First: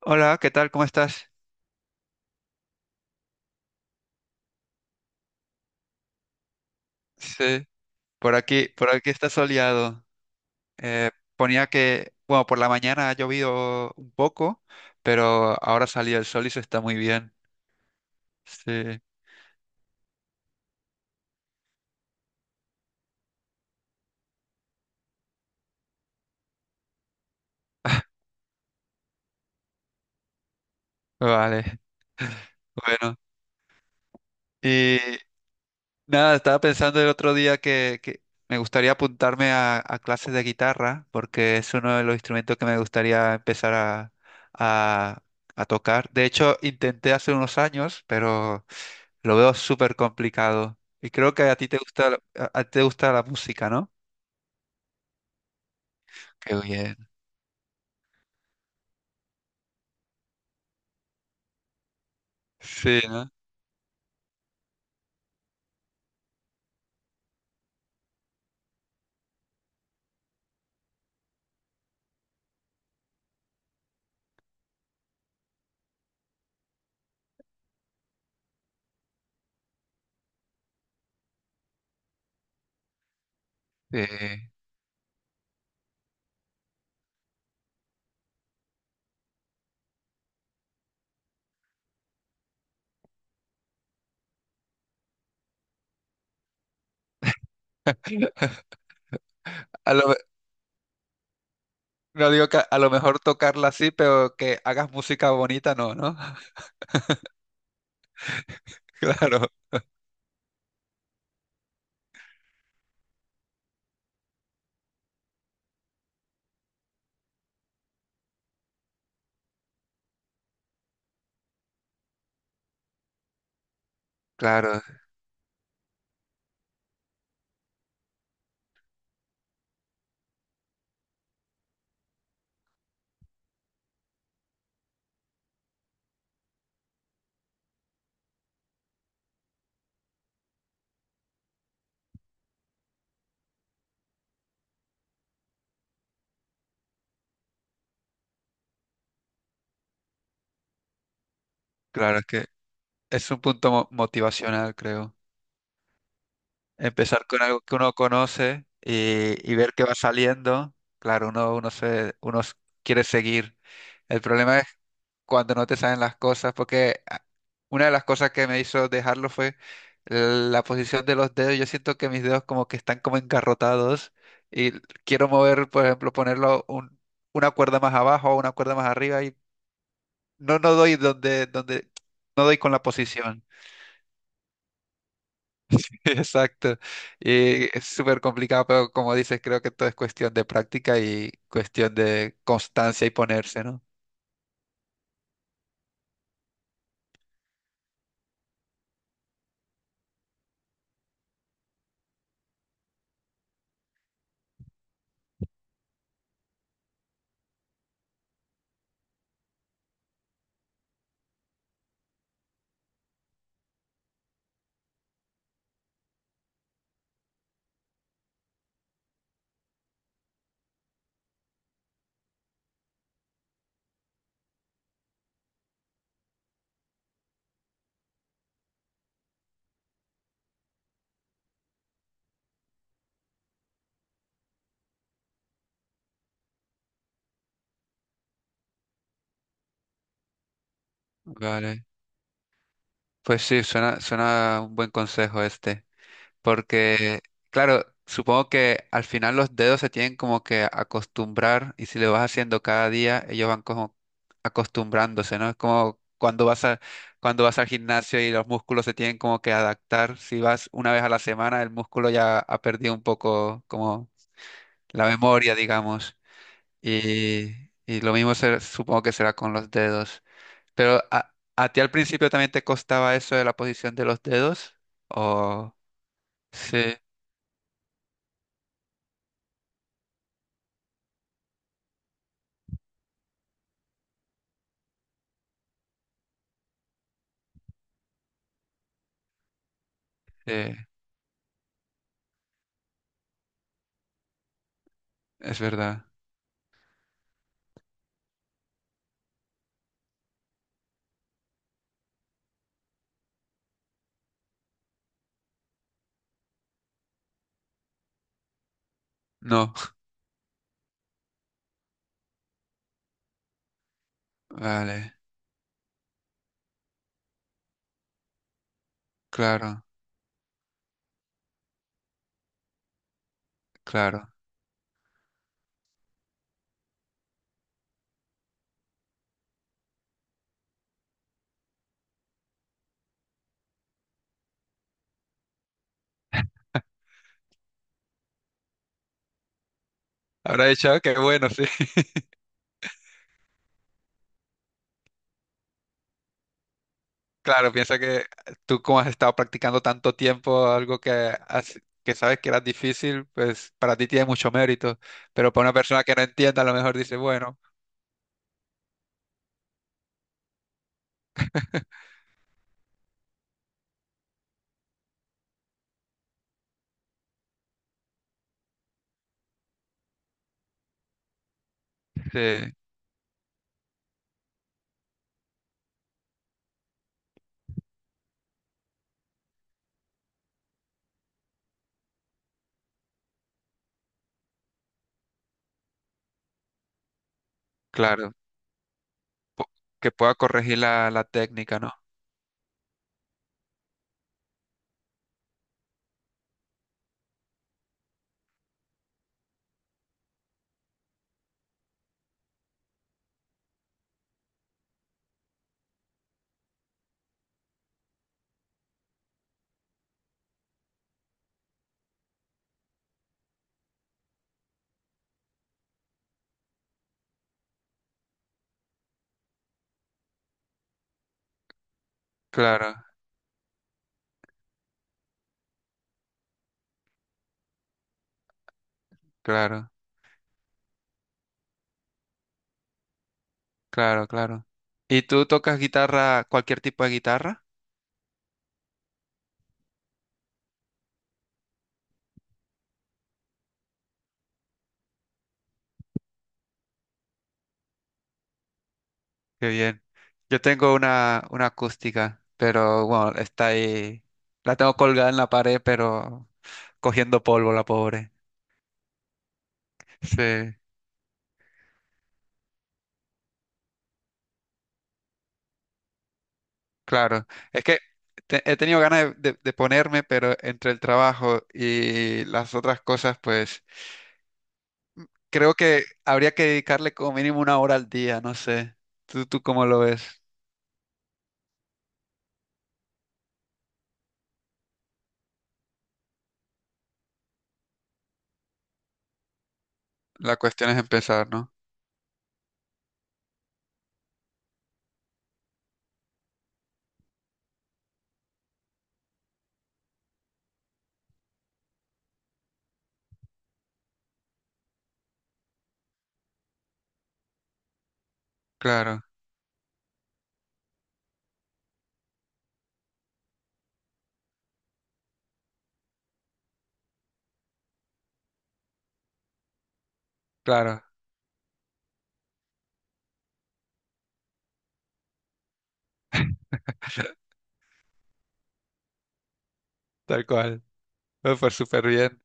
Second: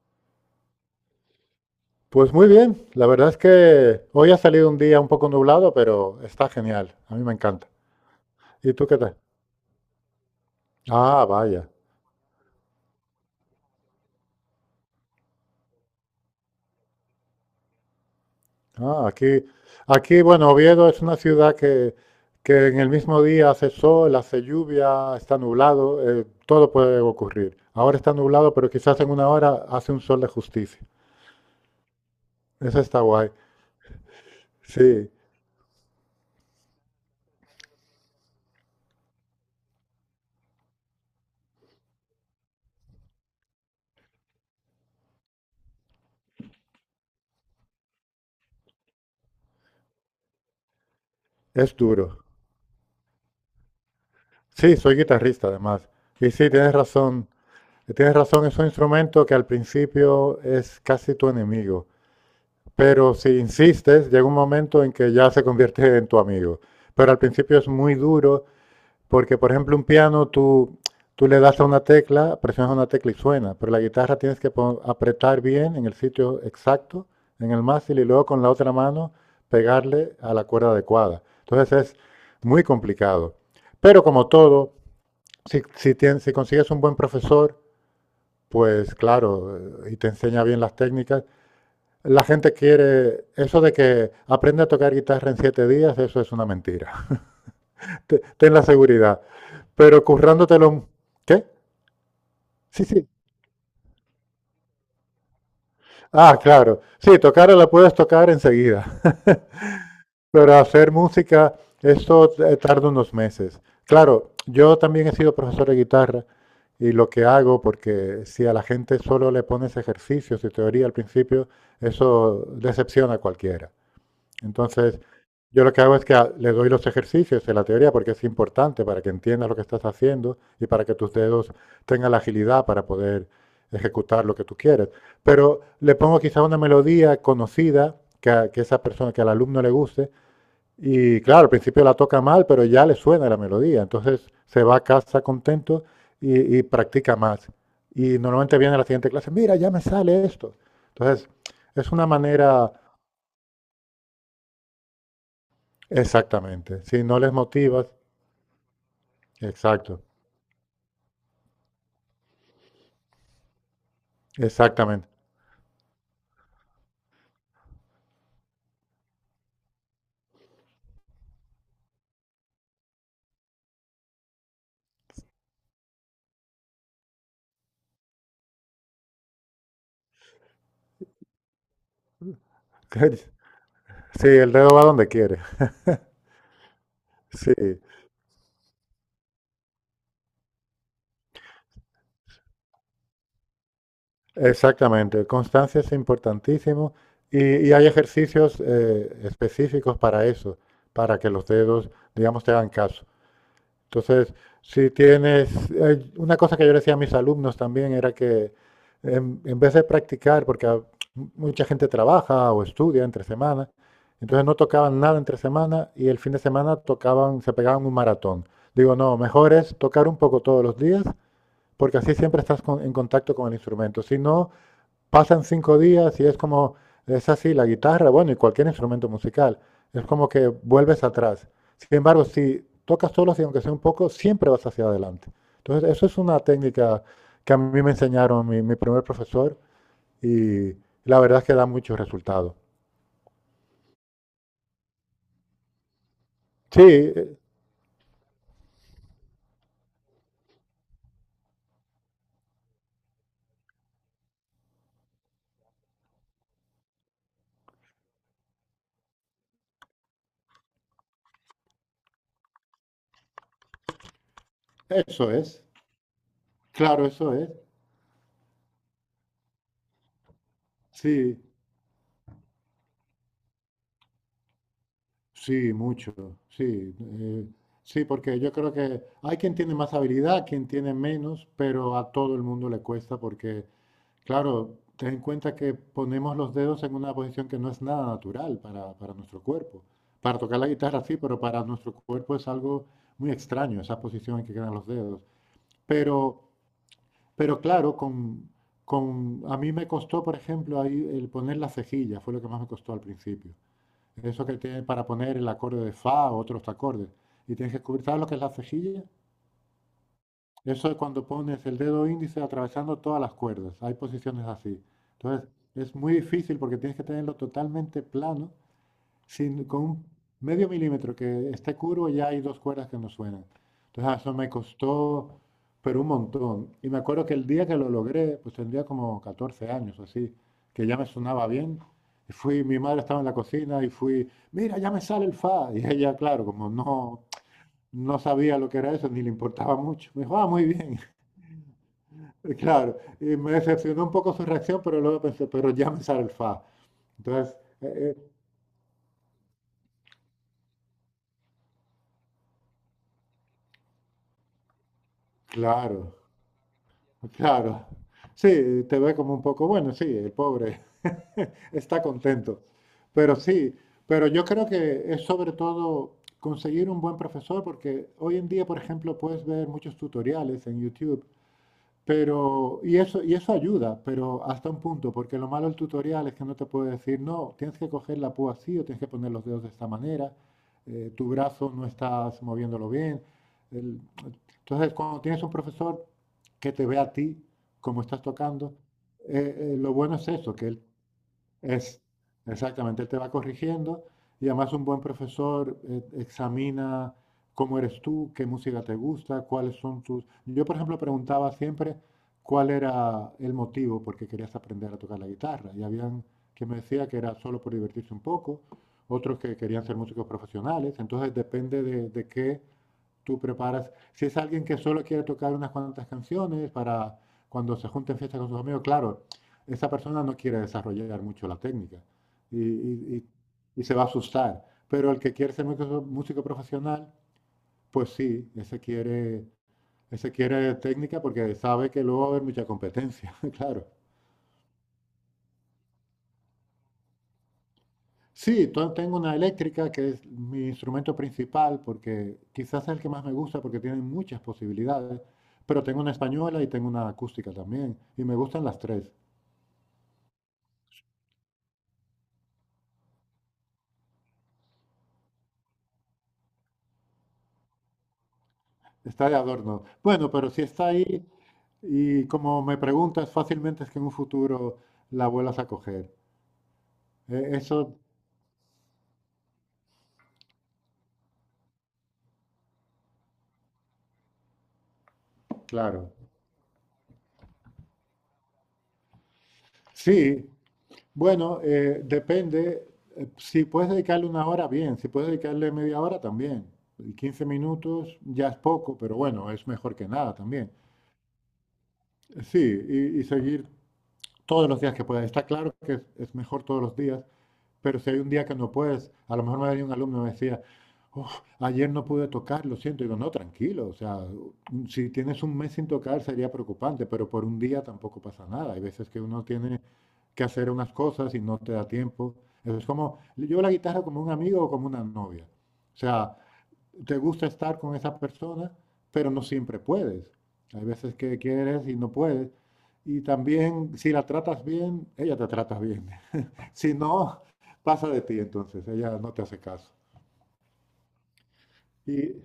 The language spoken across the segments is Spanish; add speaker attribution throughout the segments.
Speaker 1: Hola, ¿qué tal? ¿Cómo estás?
Speaker 2: Pues muy bien, la verdad es que hoy ha salido un día un poco nublado, pero está genial, a mí me
Speaker 1: Sí,
Speaker 2: encanta. ¿Y tú
Speaker 1: por
Speaker 2: qué
Speaker 1: aquí
Speaker 2: tal?
Speaker 1: está soleado. Eh,
Speaker 2: Ah,
Speaker 1: Ponía
Speaker 2: vaya.
Speaker 1: que, bueno, por la mañana ha llovido un poco, pero ahora salió el sol y se está muy bien. Sí,
Speaker 2: Ah, aquí, bueno, Oviedo es una ciudad que en el mismo día hace sol, hace lluvia, está nublado, todo puede ocurrir. Ahora está nublado, pero quizás en una hora hace un sol de justicia.
Speaker 1: vale.
Speaker 2: Eso está
Speaker 1: Bueno,
Speaker 2: guay.
Speaker 1: y
Speaker 2: Sí,
Speaker 1: nada, estaba pensando el otro día que me gustaría apuntarme a clases de guitarra, porque es uno de los instrumentos que me gustaría empezar a a tocar. De hecho, intenté hace unos años, pero lo veo súper complicado. Y creo que a ti
Speaker 2: es
Speaker 1: te gusta, la-
Speaker 2: duro.
Speaker 1: a, a ti te gusta la música, ¿no?
Speaker 2: Sí, soy guitarrista además. Y sí,
Speaker 1: Qué
Speaker 2: tienes
Speaker 1: bien.
Speaker 2: razón. Tienes razón, es un instrumento que al principio es casi tu enemigo.
Speaker 1: Sí,
Speaker 2: Pero
Speaker 1: ¿no?
Speaker 2: si insistes, llega un momento en que ya se convierte en tu amigo. Pero al principio es muy duro porque, por ejemplo, un piano tú le das a una tecla, presionas una tecla y suena, pero la guitarra tienes que apretar bien en el sitio exacto, en el mástil, y luego con la otra mano pegarle a la cuerda adecuada. Entonces es muy complicado. Pero como
Speaker 1: Sí.
Speaker 2: todo, si consigues un buen profesor, pues claro, y te enseña bien las técnicas, la gente quiere, eso de que aprende a tocar guitarra en 7 días, eso es una mentira. Ten la seguridad.
Speaker 1: A
Speaker 2: Pero
Speaker 1: lo, me-
Speaker 2: currándotelo, ¿qué?
Speaker 1: no digo que a
Speaker 2: Sí,
Speaker 1: lo
Speaker 2: sí.
Speaker 1: mejor tocarla así, pero que hagas música bonita, no, ¿no?
Speaker 2: Ah, claro. Sí, tocarla la puedes tocar enseguida.
Speaker 1: Claro,
Speaker 2: Pero hacer música, eso tarda unos meses. Claro, yo también he sido profesor de guitarra y lo que hago, porque si a la gente solo le pones ejercicios y teoría al principio, eso decepciona a cualquiera.
Speaker 1: claro,
Speaker 2: Entonces, yo lo que hago es que le doy los ejercicios de la teoría porque es importante para que entiendas lo que estás haciendo y para que tus dedos tengan la agilidad para poder ejecutar lo que tú quieres. Pero le pongo quizá una melodía conocida que esa persona, que al alumno le guste. Y claro, al principio la toca mal, pero ya le suena la melodía. Entonces se va a casa contento y practica más. Y normalmente viene a la siguiente clase, mira, ya me sale esto. Entonces, es una
Speaker 1: claro, es que
Speaker 2: manera.
Speaker 1: es un punto motivacional, creo.
Speaker 2: Exactamente. Si no
Speaker 1: Empezar
Speaker 2: les
Speaker 1: con algo que
Speaker 2: motivas,
Speaker 1: uno conoce y ver qué va
Speaker 2: exacto,
Speaker 1: saliendo. Claro, uno quiere seguir. El problema es
Speaker 2: exactamente.
Speaker 1: cuando no te salen las cosas, porque una de las cosas que me hizo dejarlo fue la posición de los dedos. Yo siento que mis dedos como que están como engarrotados y quiero mover, por ejemplo, una cuerda más abajo o una cuerda más arriba y no doy donde, no doy con la posición.
Speaker 2: Sí, el dedo va donde quiere.
Speaker 1: Exacto. Y
Speaker 2: Sí,
Speaker 1: es súper complicado, pero como dices, creo que todo es cuestión de práctica y cuestión de constancia y ponerse, ¿no?
Speaker 2: exactamente. Constancia es importantísimo y hay ejercicios específicos para eso, para que los dedos, digamos, te hagan caso. Entonces, si tienes, una cosa que yo le decía a mis alumnos también era que en vez de practicar, porque mucha gente trabaja o estudia entre semana, entonces no tocaban nada entre semana y el fin de semana tocaban, se pegaban un maratón. Digo, no, mejor es tocar un poco todos los días, porque así siempre estás en contacto con el instrumento. Si no, pasan 5 días y es como, es así, la guitarra, bueno, y cualquier instrumento musical, es como que vuelves atrás. Sin embargo, si tocas solo y aunque sea un poco, siempre vas hacia adelante. Entonces, eso es una técnica que a mí me enseñaron mi primer profesor y la verdad es que da
Speaker 1: Vale.
Speaker 2: muchos resultados.
Speaker 1: Pues sí, suena un buen consejo este,
Speaker 2: Sí,
Speaker 1: porque, claro, supongo que al final los dedos se tienen como que acostumbrar y si lo vas haciendo cada día, ellos van como acostumbrándose, ¿no? Es como cuando vas al gimnasio y los músculos se tienen como que adaptar, si vas una vez a la semana, el músculo ya ha perdido un poco como la
Speaker 2: eso
Speaker 1: memoria,
Speaker 2: es,
Speaker 1: digamos.
Speaker 2: claro, eso es.
Speaker 1: Y, y lo mismo supongo que será con los dedos. Pero
Speaker 2: Sí,
Speaker 1: a ti al principio también te costaba eso de la posición de los dedos.
Speaker 2: sí,
Speaker 1: O
Speaker 2: mucho,
Speaker 1: sí,
Speaker 2: sí. Sí, porque yo creo que hay quien tiene más habilidad, quien tiene menos, pero a todo el mundo le cuesta porque claro, ten en cuenta que ponemos los dedos en una posición que no es nada natural para, nuestro cuerpo. Para
Speaker 1: sí,
Speaker 2: tocar la guitarra sí, pero para nuestro cuerpo es algo muy extraño esa posición en que quedan los dedos.
Speaker 1: es verdad.
Speaker 2: Pero, pero claro, a mí me costó, por ejemplo, ahí el poner la cejilla, fue lo que más me costó al principio. Eso que tiene para poner el acorde de fa o otros acordes. Y tienes que descubrir, ¿sabes lo que es la cejilla?
Speaker 1: No,
Speaker 2: Eso es cuando pones el dedo índice atravesando todas las cuerdas. Hay posiciones así.
Speaker 1: vale,
Speaker 2: Entonces, es muy difícil porque tienes que tenerlo totalmente plano, sin, con
Speaker 1: claro,
Speaker 2: un medio milímetro que esté curvo ya hay dos cuerdas que no suenan. Entonces,
Speaker 1: claro.
Speaker 2: eso me costó, pero un montón. Y me acuerdo que el día que lo logré, pues tendría como 14 años o así, que ya me sonaba bien. Y fui, mi madre estaba en la cocina y fui, mira, ya me sale el fa. Y ella, claro, como no sabía lo que era eso, ni le importaba mucho. Me dijo, ah, muy
Speaker 1: Habrá dicho,
Speaker 2: bien.
Speaker 1: qué bueno, sí.
Speaker 2: Claro, y me decepcionó un poco su reacción, pero luego pensé, pero ya me sale el fa. Entonces,
Speaker 1: Claro, piensa que tú como has estado practicando tanto tiempo algo que, que sabes que era difícil, pues para ti tiene mucho mérito. Pero para una persona que
Speaker 2: claro,
Speaker 1: no entienda, a lo mejor dice, bueno,
Speaker 2: claro. Sí, te ve como un poco, bueno, sí, el pobre está contento. Pero sí, pero yo creo que es sobre todo conseguir un buen profesor, porque hoy en día, por ejemplo, puedes ver muchos tutoriales en YouTube.
Speaker 1: sí,
Speaker 2: Y eso ayuda, pero hasta un punto, porque lo malo del tutorial es que no te puede decir, no, tienes que coger la púa así o tienes que poner los dedos de esta manera, tu brazo no estás moviéndolo bien. el- entonces, cuando tienes un profesor que te ve a ti como estás
Speaker 1: claro.
Speaker 2: tocando,
Speaker 1: po-
Speaker 2: lo
Speaker 1: que
Speaker 2: bueno es
Speaker 1: pueda
Speaker 2: eso, que
Speaker 1: corregir
Speaker 2: él
Speaker 1: la, la técnica, ¿no?
Speaker 2: es, exactamente, él te va corrigiendo y además un buen profesor examina cómo eres tú, qué música te gusta, cuáles son tus... Yo, por ejemplo, preguntaba siempre cuál era el motivo por qué querías aprender a tocar la guitarra y habían quien me decía que era solo por divertirse un poco, otros que querían ser músicos profesionales, entonces depende de qué. Tú preparas, si es alguien que solo quiere tocar unas cuantas canciones para cuando se junten fiestas con sus amigos, claro, esa persona no quiere desarrollar mucho la técnica y,
Speaker 1: Claro,
Speaker 2: y- y- y se va a asustar. Pero el que quiere ser músico, músico profesional, pues sí, ese quiere,
Speaker 1: claro,
Speaker 2: ese quiere técnica porque sabe que luego va a haber mucha competencia, claro.
Speaker 1: claro, claro. ¿Y tú tocas guitarra, cualquier tipo de guitarra?
Speaker 2: Sí, tengo una eléctrica que es mi instrumento principal porque quizás es el que más me gusta porque tiene muchas posibilidades, pero tengo una española y tengo una acústica también y me gustan las tres.
Speaker 1: Qué bien. Yo tengo una acústica, pero bueno, está ahí. La tengo colgada en la pared, pero cogiendo polvo, la pobre.
Speaker 2: Está de adorno. Bueno, pero si
Speaker 1: Sí,
Speaker 2: está ahí y como me preguntas, fácilmente es que en un futuro la vuelvas a coger.
Speaker 1: claro. Es
Speaker 2: Eso,
Speaker 1: que he tenido ganas de, de ponerme, pero entre el trabajo y las otras cosas, pues creo que
Speaker 2: claro.
Speaker 1: habría que dedicarle como mínimo una hora al día, no sé. ¿Tú, tú cómo lo ves?
Speaker 2: Sí, bueno, depende. Si puedes dedicarle una hora, bien. Si puedes dedicarle media hora, también. Y 15 minutos ya es poco, pero bueno, es mejor que nada
Speaker 1: La
Speaker 2: también.
Speaker 1: cuestión es empezar, ¿no?
Speaker 2: Sí, y seguir todos los días que puedas. Está claro que es mejor todos los días, pero si hay un día que no puedes, a lo mejor me venía un alumno y me decía, "Uf, ayer no pude tocar, lo siento". Digo, no, tranquilo, o sea, si tienes un mes sin tocar sería preocupante, pero por un día tampoco pasa nada. Hay veces que
Speaker 1: Claro,
Speaker 2: uno tiene que hacer unas cosas y no te da tiempo. Es como, yo la guitarra como un amigo o como una novia. O sea, te gusta estar con esa persona, pero no siempre puedes. Hay
Speaker 1: claro,
Speaker 2: veces que quieres y no puedes. Y también, si la tratas bien, ella te trata bien. Si no, pasa de ti entonces, ella no te hace caso.
Speaker 1: tal cual. Me fue súper
Speaker 2: Y
Speaker 1: bien.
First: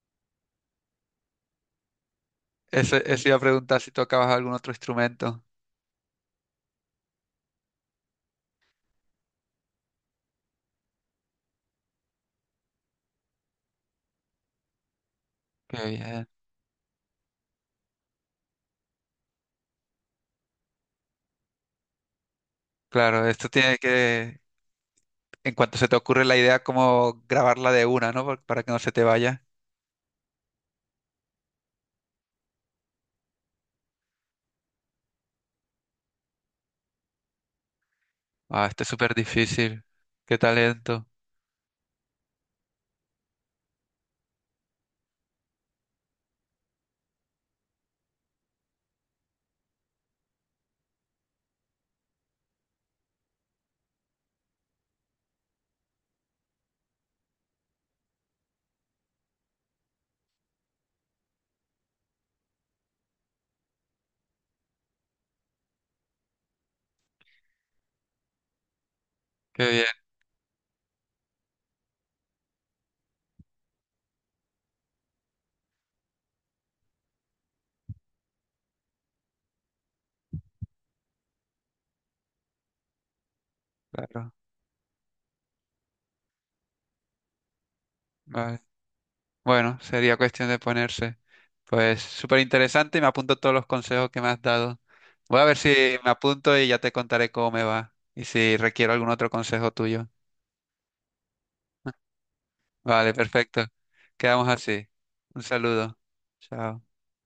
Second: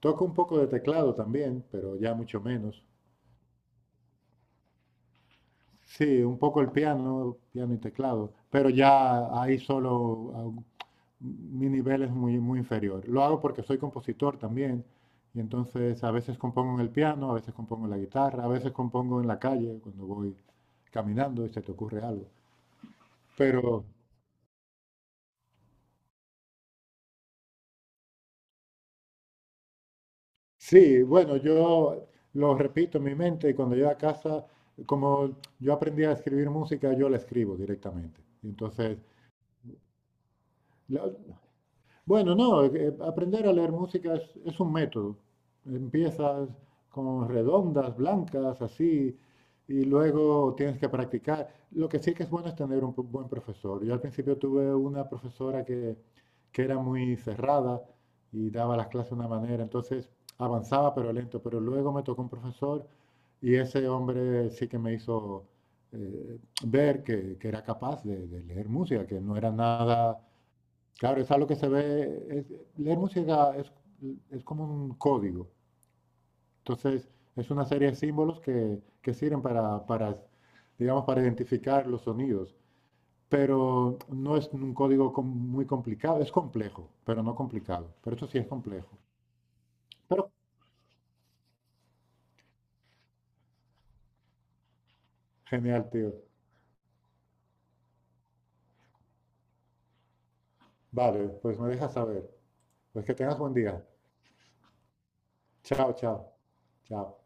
Speaker 2: toco un poco de teclado también, pero ya mucho menos.
Speaker 1: Ese iba a preguntar si tocabas algún otro instrumento.
Speaker 2: Sí, un poco el piano, piano y teclado, pero ya ahí solo mi nivel es muy, muy inferior. Lo hago porque soy compositor también, y
Speaker 1: Qué
Speaker 2: entonces a
Speaker 1: bien.
Speaker 2: veces compongo en el piano, a veces compongo en la guitarra, a veces compongo en la calle cuando voy caminando y se te ocurre algo.
Speaker 1: Claro, esto tiene
Speaker 2: Pero
Speaker 1: que, en cuanto se te ocurre la idea, como grabarla de una, ¿no? Por- Para que no se te vaya.
Speaker 2: sí, bueno, yo lo repito en mi mente y cuando llego a casa, como yo aprendí a escribir música, yo la escribo directamente. Y
Speaker 1: Ah, esto es
Speaker 2: entonces,
Speaker 1: súper difícil. Qué talento.
Speaker 2: bueno, no, aprender a leer música es, un método. Empiezas con redondas, blancas, así, y luego tienes que practicar. Lo que sí que es bueno es tener un buen profesor. Yo al principio tuve una profesora que era muy cerrada y daba las clases de una manera, entonces avanzaba pero lento, pero luego me tocó un profesor y ese hombre sí que me hizo eh, ver que, era capaz de leer música, que no era
Speaker 1: Qué bien.
Speaker 2: nada. Claro, es algo que se ve. Leer música es, como un código. Entonces, es una serie de símbolos que, sirven digamos, para identificar los sonidos. Pero
Speaker 1: Claro.
Speaker 2: no es un código muy complicado. Es complejo, pero no complicado. Pero eso sí es
Speaker 1: Vale.
Speaker 2: complejo.
Speaker 1: Bueno, sería
Speaker 2: Pero
Speaker 1: cuestión de ponerse. Pues súper interesante y me apunto todos los consejos que me has dado. Voy a ver si
Speaker 2: genial,
Speaker 1: me
Speaker 2: tío.
Speaker 1: apunto y ya te contaré cómo me va y si requiero algún otro consejo tuyo.
Speaker 2: Vale, pues me dejas saber. Pues
Speaker 1: Vale,
Speaker 2: que tengas buen
Speaker 1: perfecto.
Speaker 2: día.
Speaker 1: Quedamos así. Un
Speaker 2: Chao,
Speaker 1: saludo.
Speaker 2: chao.
Speaker 1: Chao.
Speaker 2: Chao.